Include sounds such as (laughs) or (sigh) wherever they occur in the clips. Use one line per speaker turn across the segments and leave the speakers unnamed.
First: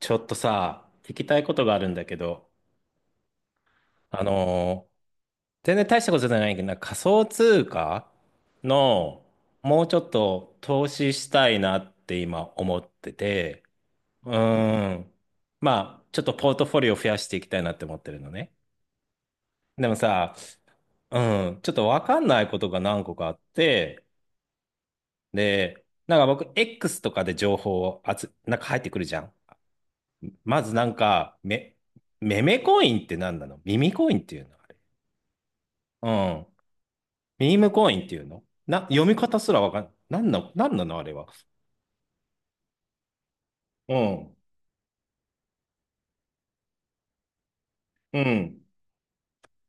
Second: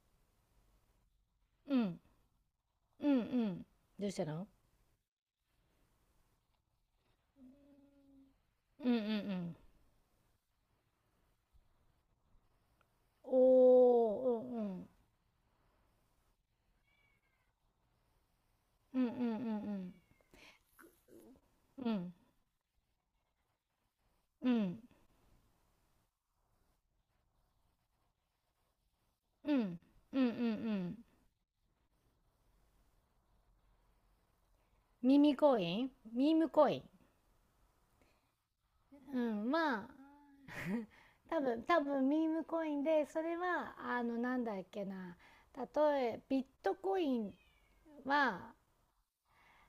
ちょっとさ、聞きたいことが
う
あるん
ん。
だけど、
うんうん。どうし
あ
たの？
のー全然大したことじゃないけど、なんか仮想通貨
うんうんう
の
ん。
もうちょっと投資したいなって今思ってて、う
おー、うんう
ー
ん。
ん。まあ、ちょっとポートフォリオ増やしていきたいなって思ってるのね。
うんう
で
ん
もさ、うちょっ
うん
と
うん。う
わ
ん。
かんないことが何個かあって、
うん。
で、なんか僕、X とかで情報をなんか入ってくるじゃん。
うんうんう
まずなん
ん。
か、メメコインって何なの？耳コインっていうのあれ？う
ミー
ん。
ムコイン。
ミームコインっていうのな、読み
う
方
ん、
すらわか
まあ、
ん、なんの、なんな
(laughs)
のあれは。
多分ミームコインで、それは、
うん。
なんだっけな。ビットコイン
う
は、
ん。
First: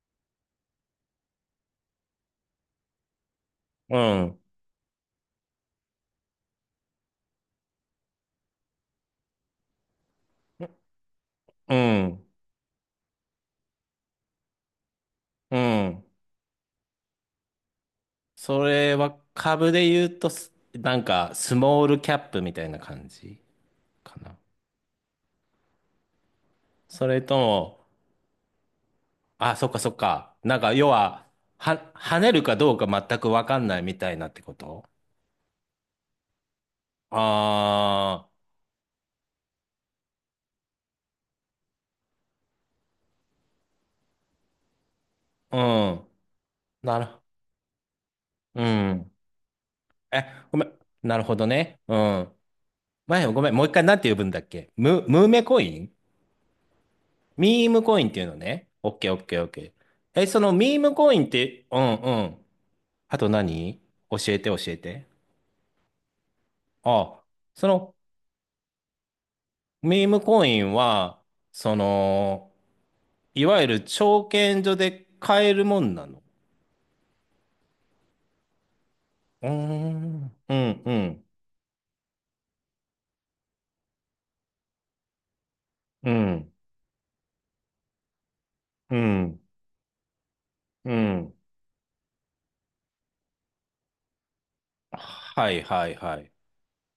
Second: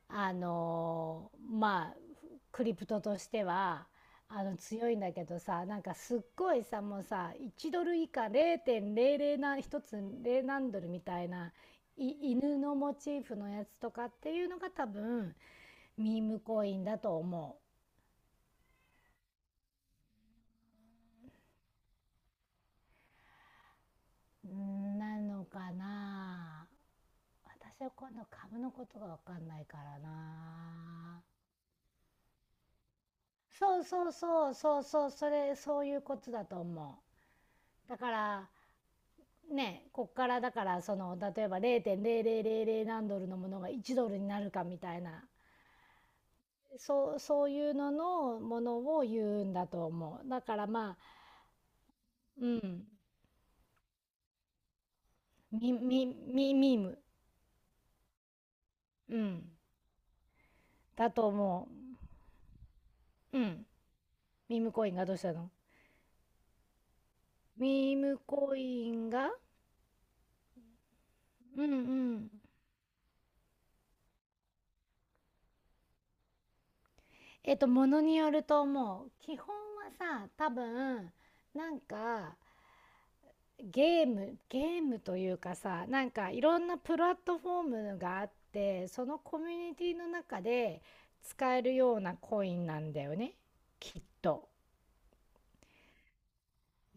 あのまあクリプトとしては
うん。
強いんだけどさ、なんかすっごいさ、もうさ、1ドル以下、0.00な、1つ0何ドルみたいな
うん。
い犬のモチーフのやつとかっていうのが多分
うん。
ミームコインだと思
それは株で言うとなんか、スモールキャップみたいな感じかな。
う。なのかな。
それと
私
も、
は今度株のことが分かん
あ、
ない
そっか
か
そっ
ら
か。なんか、要
な。
は、跳ねるかどうか全くわかん
そ
ない
う
み
そ
た
う
いなって
そ
こ
うそう
と？
そう、それ、そういうことだと思う。だか
あ
らね、こっからだから、その例えば0.0000何ドルのものが1ドルになるかみたいな、
あー、うん。な
そう、
る、
そういうののも
う
のを
ん。
言うんだと思
え、
う。だか
ごめ
ら
ん。
まあ、
なるほどね。うん。
うん。
前、ごめん、もう一回なんて呼ぶんだっけ？ムーメコ
ミ
イン？
ミミミーム、
ミームコインっていうのね。オッケー
う
オッケーオッ
ん、
ケー。え、そのミーム
だ
コイン
と
って、
思
うんうん。あと
う。うん。
何？教えて教
ミーム
え
コイン
て。
がどうしたの？
あ、その
ミームコインが。
ミームコインは、
うんう
そ
ん。
の、いわゆる証券所で買えるもんなの？
ものによると思う。基本
うー
はさ、
ん、
多
うん、う
分、
ん、
なんかゲームというかさ、なん
う
かい
ん、
ろんなプラットフォームがあって、
う
そのコ
ん、
ミュニティの中で
うん。
使えるようなコインなんだよね、きっと。
はいはいはい。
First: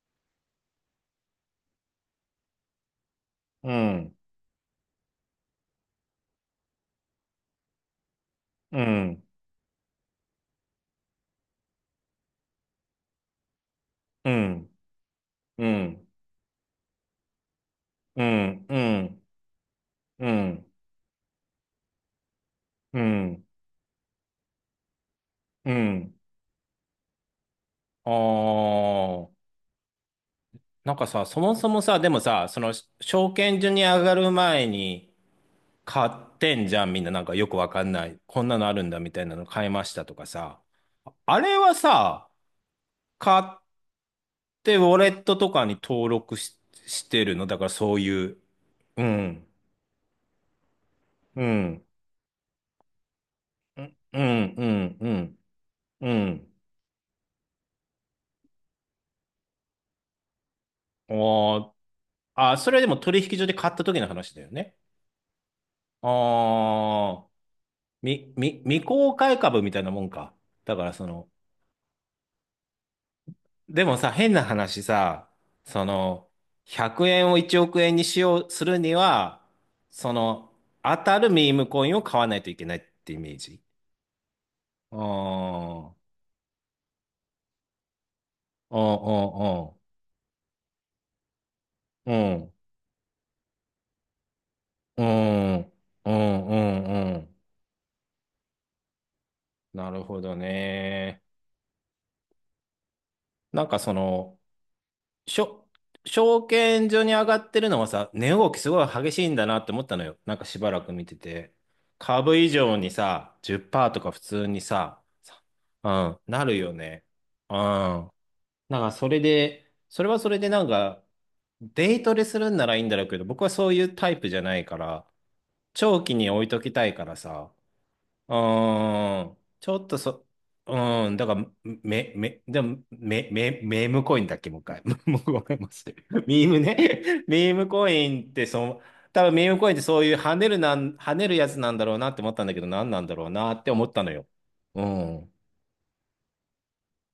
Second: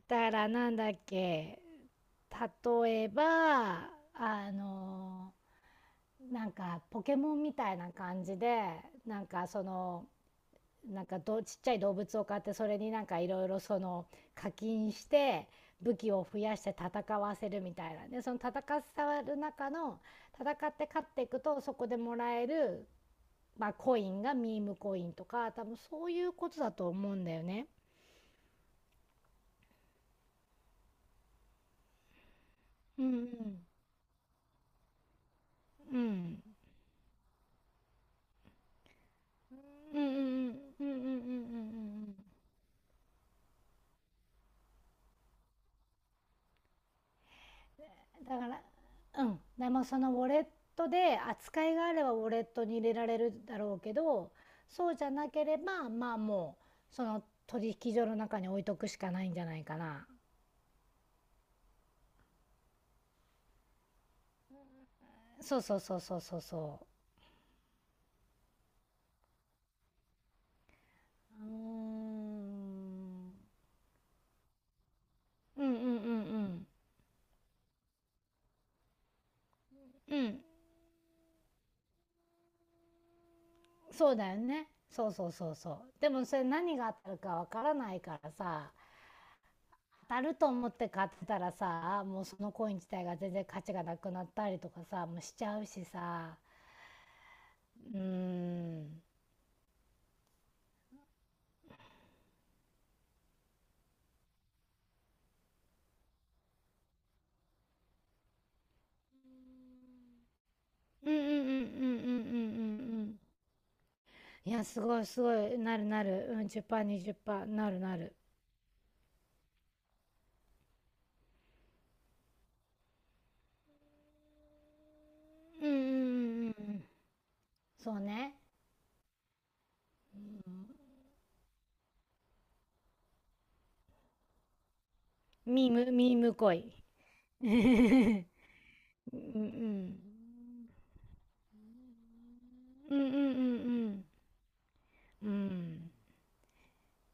だからなんだっけ、例えば、
うん、
あの、なんかポケモンみたいな感じ
う
で、な
ん、
んかその、なんかどちっちゃい動物を買って、それになんかいろいろその
う
課
ん、
金して
う
武
ん、
器を増やして戦わせるみたいな。で
う
その
ん、う
戦わ
ん、
る中の、
うん、う
戦
ん。
って勝っていくとそこでもらえる、
うん
まあ、コインがミームコインとか多
う
分そう
ん。
いうことだと思うんだよね。
ああ。なんかさ、そもそもさ、でもさ、その、
う
証券
ん
所に上がる前に
う
買っ
ん
てんじゃん、みんな。なんかよくわかんない。こんなのあるんだみたいなの買いまし
うんう
た
ん
と
うんう
か
んうん
さ。
うんうんうんうんう
あれは
ん。
さ、買ってウォレットとかに登録してるのだからそうい
だ
う。
から、
う
うん。
ん。
でもそのウォレットで
う
扱い
ん。
があればウォレットに入れられるだろう
う
け
ん。う
ど、
ん。う
そう
ん。
じ
う
ゃな
ん。
ければ、
う
まあ、
ん
もうその取引所の中に置いとくしかないんじゃないかな。
おーあ、それでも取引所で買った時の話だよね。
そうそうそうそうそうそ
ああ。未公開株みたいなもんか。だからその、
う。うーん、
でもさ、変な話さ、
うんうん
そ
う
の、
ん
100円を1億円にしよう、するには、そ
うんうん。
の、当たるミームコインを買わないといけないってイメージ。
そうだよね、
あ
そうそうそうそう。で
あ、
もそれ、何が当たるかわからないからさ、
うん
当たると思って買ってたらさ、
う
もう
んう
その
ん。
コイン自体が全然価値がなくなったりとか
う
さ、もうしち
ん、
ゃ
う
う
ん、
し
うん、う
さ。
ん、うん。
うん。
なるほどね。なんかその、しょ、証券所に上がってるのはさ、値動きすごい激しいんだなって思ったのよ。なんかしばらく見
う
て
んうんうんうんうんうんう
て。
んう
株以上に
ん。
さ、10%とか普通
い
に
や、すご
さ、
いすご
さ
い。なる
う
な
ん、
る。う
な
ん、
るよ
10%、
ね。う
20%。なるな
ん。
る。
なんかそれで、それはそれでなんか、デイトレするんならいいんだろうけど、僕はそういうタイプじゃないから、
うんうんうんう
長期に置
ん
い
う
とき
ん。
たいからさ、
そうね。
ちょっとそ、うん。だから、でも、メームコインだっけ、もう一回。(laughs) もうごめん
ミ
な
ーム、
さい。
ミーム
ミーム
恋。
ね。(laughs) ミ
(laughs) う
ームコイン
ん
って、その、
う
多分ミームコインって
ん
そういう跳ねるやつなんだろうなって思ったんだけど、何
うん
な
うん
ん
う
だろうなって思った
ん
のよ。う
うん
ん。
うん。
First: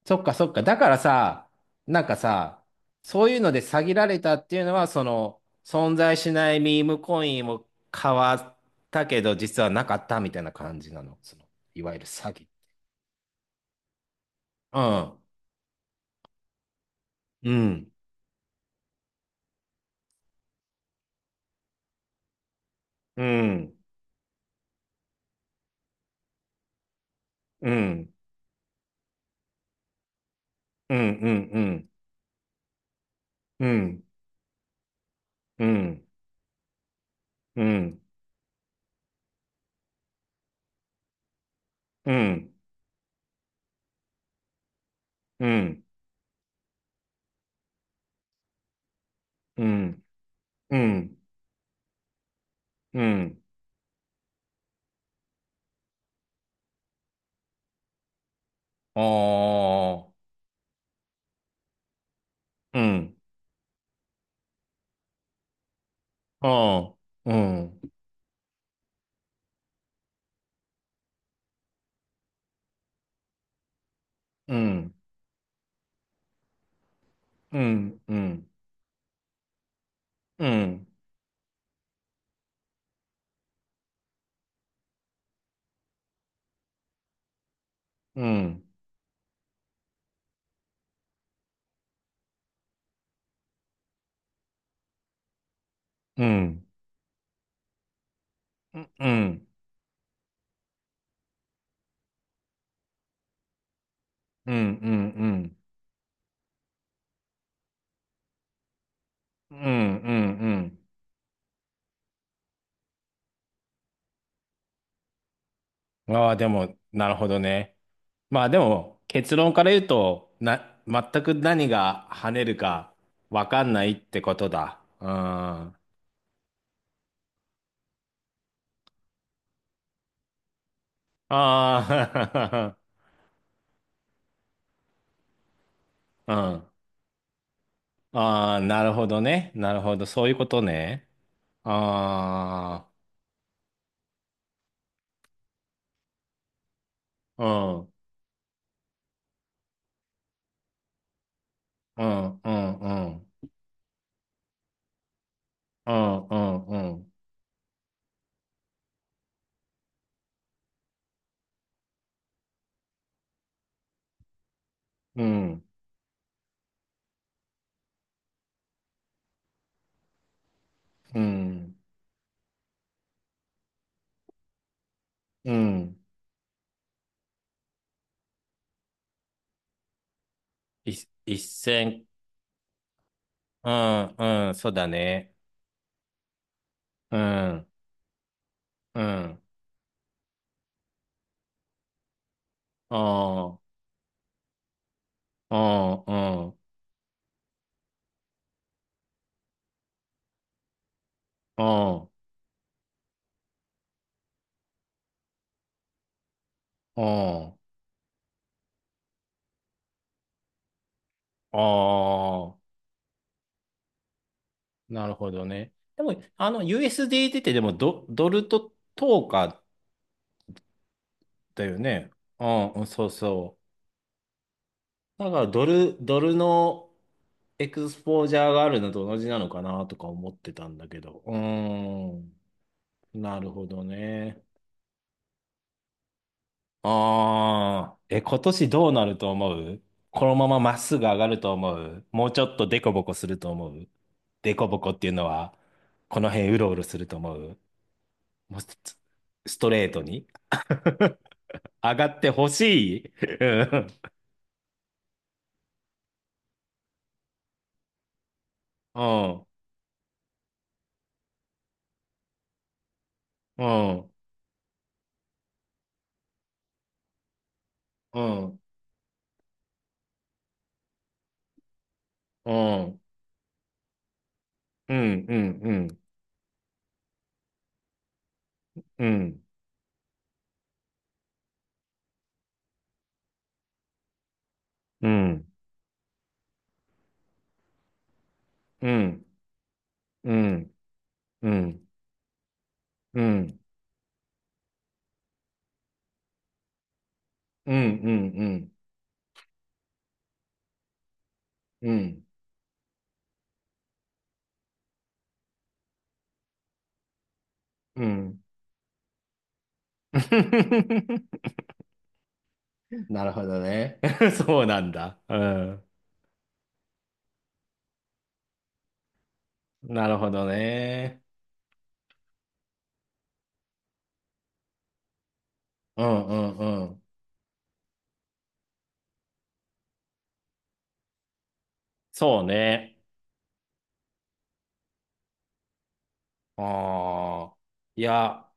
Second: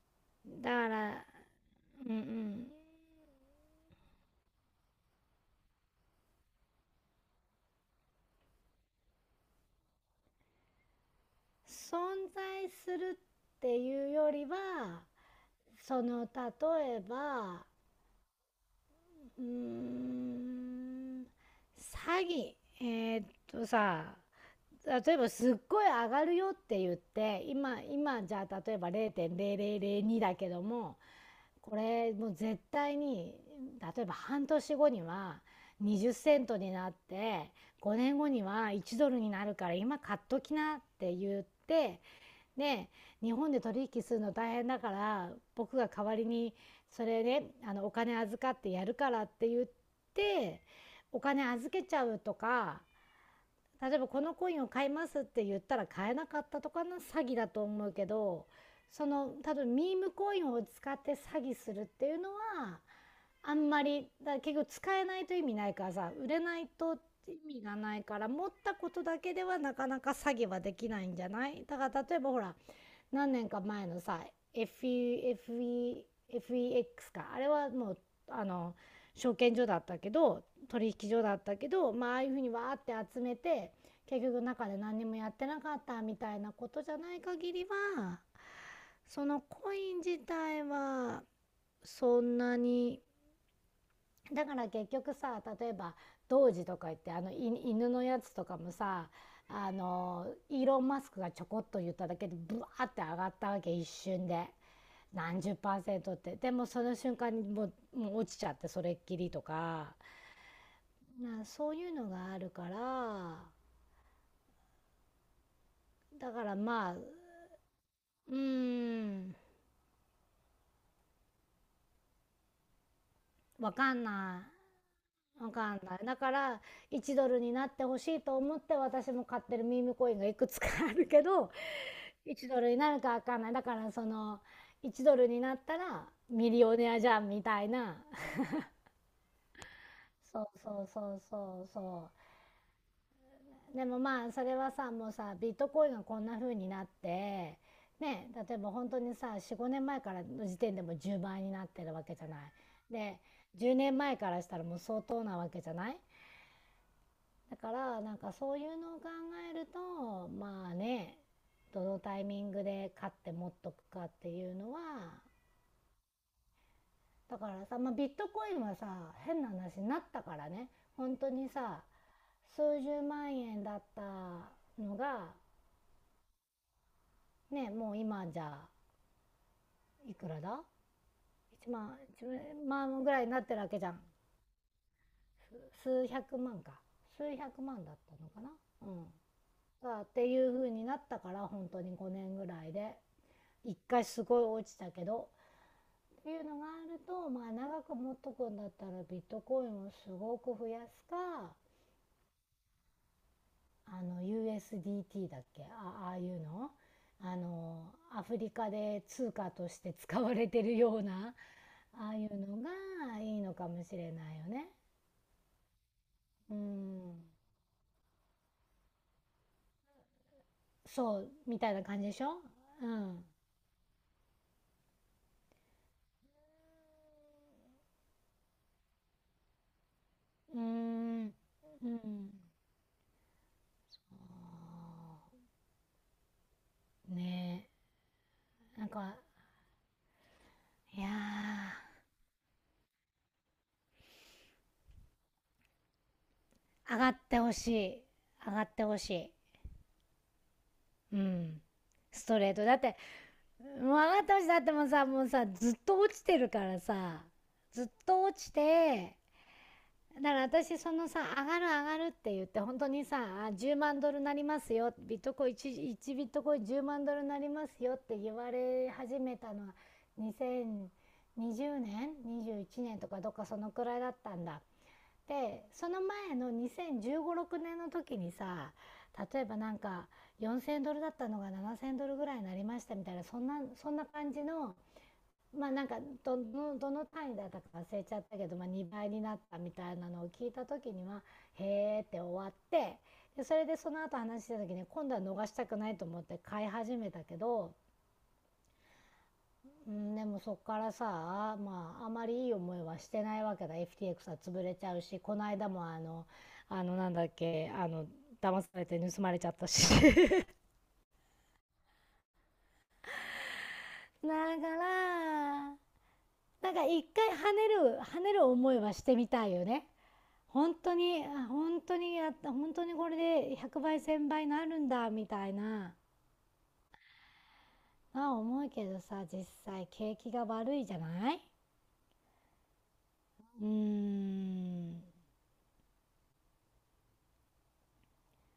そっかそっか。
だ
だか
か
ら
ら、
さ、なん
うんう
かさ、
ん、
そういうので詐欺られたっていうのは、その、存在しないミームコインを買わったけど、実はなかったみたいな感じなの。その、いわゆる
存
詐欺。
在するっていうより
う
は、
ん
その例え
う
ば、
ん
うーん、詐欺、え
う
ーっ
ん
さ、例えばすっごい上がるよって言って、
う
今
ん
今じゃあ例えば0.0002だけど
う
も、
んうんう
こ
ん
れもう絶対に、
うん
例えば半年後には
うん
20セントになって、
うんうん
5年後には1ドルになるから今買っときなって言って、
うん
ね、え、日本で取引するの大変だから
う
僕
ん
が代わりに、それね、お金預かってやるからって言
う
っ
ん
て、
うん
お金預けちゃうとか、
うん
例えばこのコインを買いますって言ったら買えなかったとかの詐欺だと思うけど。その、多分、ミーム
お
コインを使って詐欺するっていうのは、
うん
あんまりだ、結局使えないと意味ないからさ、売れないと
おう
意味が
ん
ないから、持ったことだけではなかなか詐欺はできないんじゃない。だから例えばほら、何年か前のさ、
う
f
ん
E f e f e x か、あれ
う
はもう、
んう
あ
ん
の証券所だったけど、
うん
取引所だったけど、まあ、ああいうふうにわーって集めて結局中で何にもやってなかったみたいなことじゃない限りは、
うん
そのコイン自体はそんなに、だから結局さ、例えば
う
童子
ん
とか言って、あのい犬のやつとかも
うん
さ、
うん
あのイーロン・マスクがちょこっと言っただけでブワーって上がったわけ、一瞬で
うんうんう
何十
ん
パーセントって。でもその瞬間にもう落ちちゃってそれっきりと
うんう
か、
んうんうん。
な、そういうのがあるから。
あ
だ
あ、
か
で
ら
も、
まあ、う
なるほどね。
ー
まあでも、
ん、
結論から言うと、全く何が跳ねるかわかん
わ
ない
か
っ
ん
てこ
な
とだ。うん。
い、わ
あ
かんない。だから、1ドルになってほしいと思って私も買ってるミームコインがいくつかあるけど、1ドル
あ、
になるかわかんない。だからその、1ドルになったら
(laughs) う
ミリ
ん。
オネアじゃんみたいな。
ああ、なるほどね。なるほど。そういう
そ
こ
う
と
そう
ね。
そうそうそ
あ
う。でもまあそれはさ、もうさ、ビットコインがこんな風になって
あ、うん、
ね、例えば本当にさ、45年前からの時点でも10倍になってるわ
う
けじゃない。
ん、うん、う
で、
ん、
10年前からしたらもう相当なわけじゃな
う
い。
ん、うん、
だからなんかそういうのを考えるとまあね、どのタイミングで買って持っとくかっていうのは。
うん、
だからさ、まあ、ビットコインはさ、変な話になったからね。本
う
当に
ん、
さ、数十万円だったのが
うん。
ね、もう今じゃいくらだ、
い一
1万、
線、
1万ぐらいになってるわ
う
けじゃん。
ん、うん、そうだね。
数百万か、
う
数百
ん、
万だったのかな。う
う
ん、
ん。
だっていう風になったから。本当に5年ぐらい
あ
で
あ。
一回すごい落ちたけど
あん
って
あ
いう
ん
のがあると、まあ長く持っとくんだったらビットコインをすごく増やすか、
あん
あの USDT だっけ、あ、ああいうの、
う
あ
ん。
のアフリカで通貨として使われてるような、ああいう
あ
の
あ、
がいいのかもしれないよね。
なるほどね。でも、あ
う
の、
ん、
USDT ってでもドルと等か
そうみ
だ
たい
よ
な感じ
ね。
でしょ。
うん、うん
う
そう
ん。う
そう。だから、ドルのエクスポージャーがあるのと同じなのかなとか思って
ー
たんだけど。う
ん。
ー
うん。
ん、なるほどね。
あーね。
ああ、え、今年
え。な
ど
ん
うな
か、
ると思う？このまままっす
い
ぐ
や
上がると思う？もうちょっとデコボコすると思う？デコボコっていうのは、この辺うろうろ
ー、
す
上
る
がっ
と思
てほ
う？
しい。上
もう
が
ス
ってほしい。
ストレートに
うん。
上がっ
ス
て
ト
ほ
レート。だって、
しい？
もう上がってほしい。だってもさ、もうさ、ずっと落ちてるからさ、ずっと落ち
う
て、
ん
だから私そのさ、上がる上がるって言って本当にさ、10万ドルなりますよ、ビットコイン 1ビットコイン10万ドルなりますよって言われ始めたのは、2020年、
う
21年
ん
とかどっかそのくらいだったんだ。
うん
で
う
その
ん
前の20156年の時にさ、
うん
例えばなんか4,000ドルだったのが7,000ドルぐらいになりましたみたいな、そんな感じの、
うん
まあなんか、どの単位だったか忘れちゃったけど、まあ、
う
2倍に
ん
なったみたいなのを
う
聞いた
ん
時には
うんうん
「へーって終わって。
う
でそ
ん
れで、その後話した時に今度は逃したくないと思って買い始めたけ
うん
ど。
うん
うん、でもそっからさ、
うんう
ま
んう
ああま
ん
りいい思いはしてないわけだ。 FTX は潰れちゃうし、この間もなんだっけ、
うん。
騙されて盗まれちゃったし、 (laughs) だか
なるほどね。(laughs)
ら
そうなんだ。う
な
ん。
んか一回、跳ねる跳ねる思いはしてみたいよね。
なるほど
本当
ね。
に本当にやった、本当にこれで100倍1000倍になるんだみたいな。
うんうんうん。
思うけどさ、実際景気が悪いじゃない。
そうね。
うーん、
ああ。いや、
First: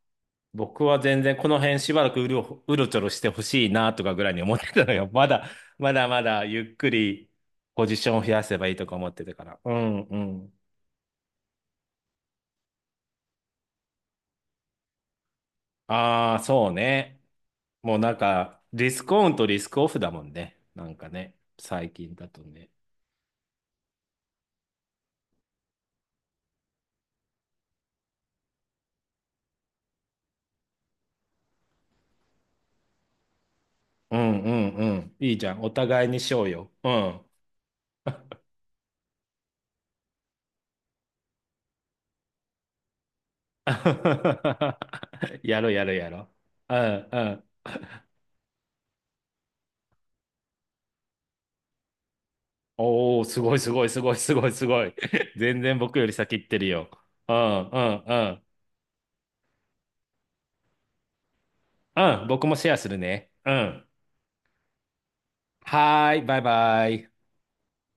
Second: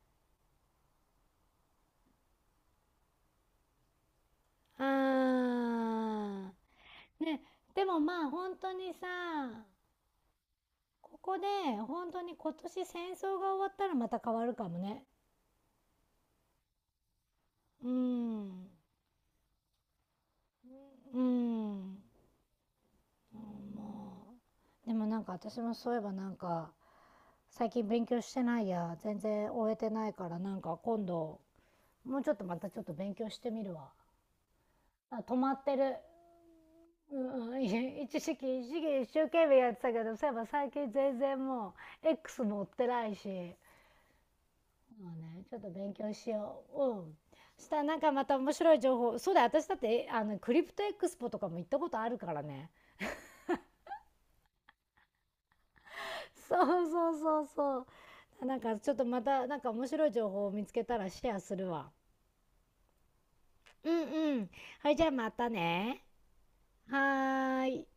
僕は全然この辺しばらくうろちょろしてほしいなとかぐらいに思ってたのよ。(laughs) まだ、
あ
まだまだ
ー
ゆっくり
ね。
ポ
で
ジ
も
ションを
まあ
増や
本
せばい
当
いと
に
か思
さ、
ってたから。うんうん。
ここで本当に、今年戦争が終わったらまた変わるかもね。
ああ、そうね。
うー
もうなんか、
ん、
リスクオンとリスクオフだもんね。なんか
うー
ね、最
ん、
近だとね。
もう。でもなんか私もそういえばなんか、最近勉強してないや、全然終えてないからなんか今度、もうちょっとまたちょっと勉強してみるわ。
うんうんうん。
あ、
い
止
いじ
ま
ゃん。
っ
お
てる。
互いにしようよ。うん。
うん、い一時期、一時期一生懸命やってたけど、そういえば最近全然もう、X 持ってないし、
(laughs)
そうね、ちょ
や
っと
ろやろ
勉
や
強
ろ
しよ
う。ん
う。うん。
うん。
したらなんかまた面白い情報。そうだよ、私だってあのクリプトエクスポとかも行ったことあるからね。
おお、すごいすごいすごいすごいすごい。(laughs) 全然僕より先行っ
そ
てるよ。
うそう
う
そう
んう
そ
んうん。
う。なんかちょっとまたなんか面白い情報を見つけたらシェアするわ。
うん、僕もシェアするね。うん。
うんうん。はい、じゃあまたね。
はーい、バイバ
は
イ。
ーい。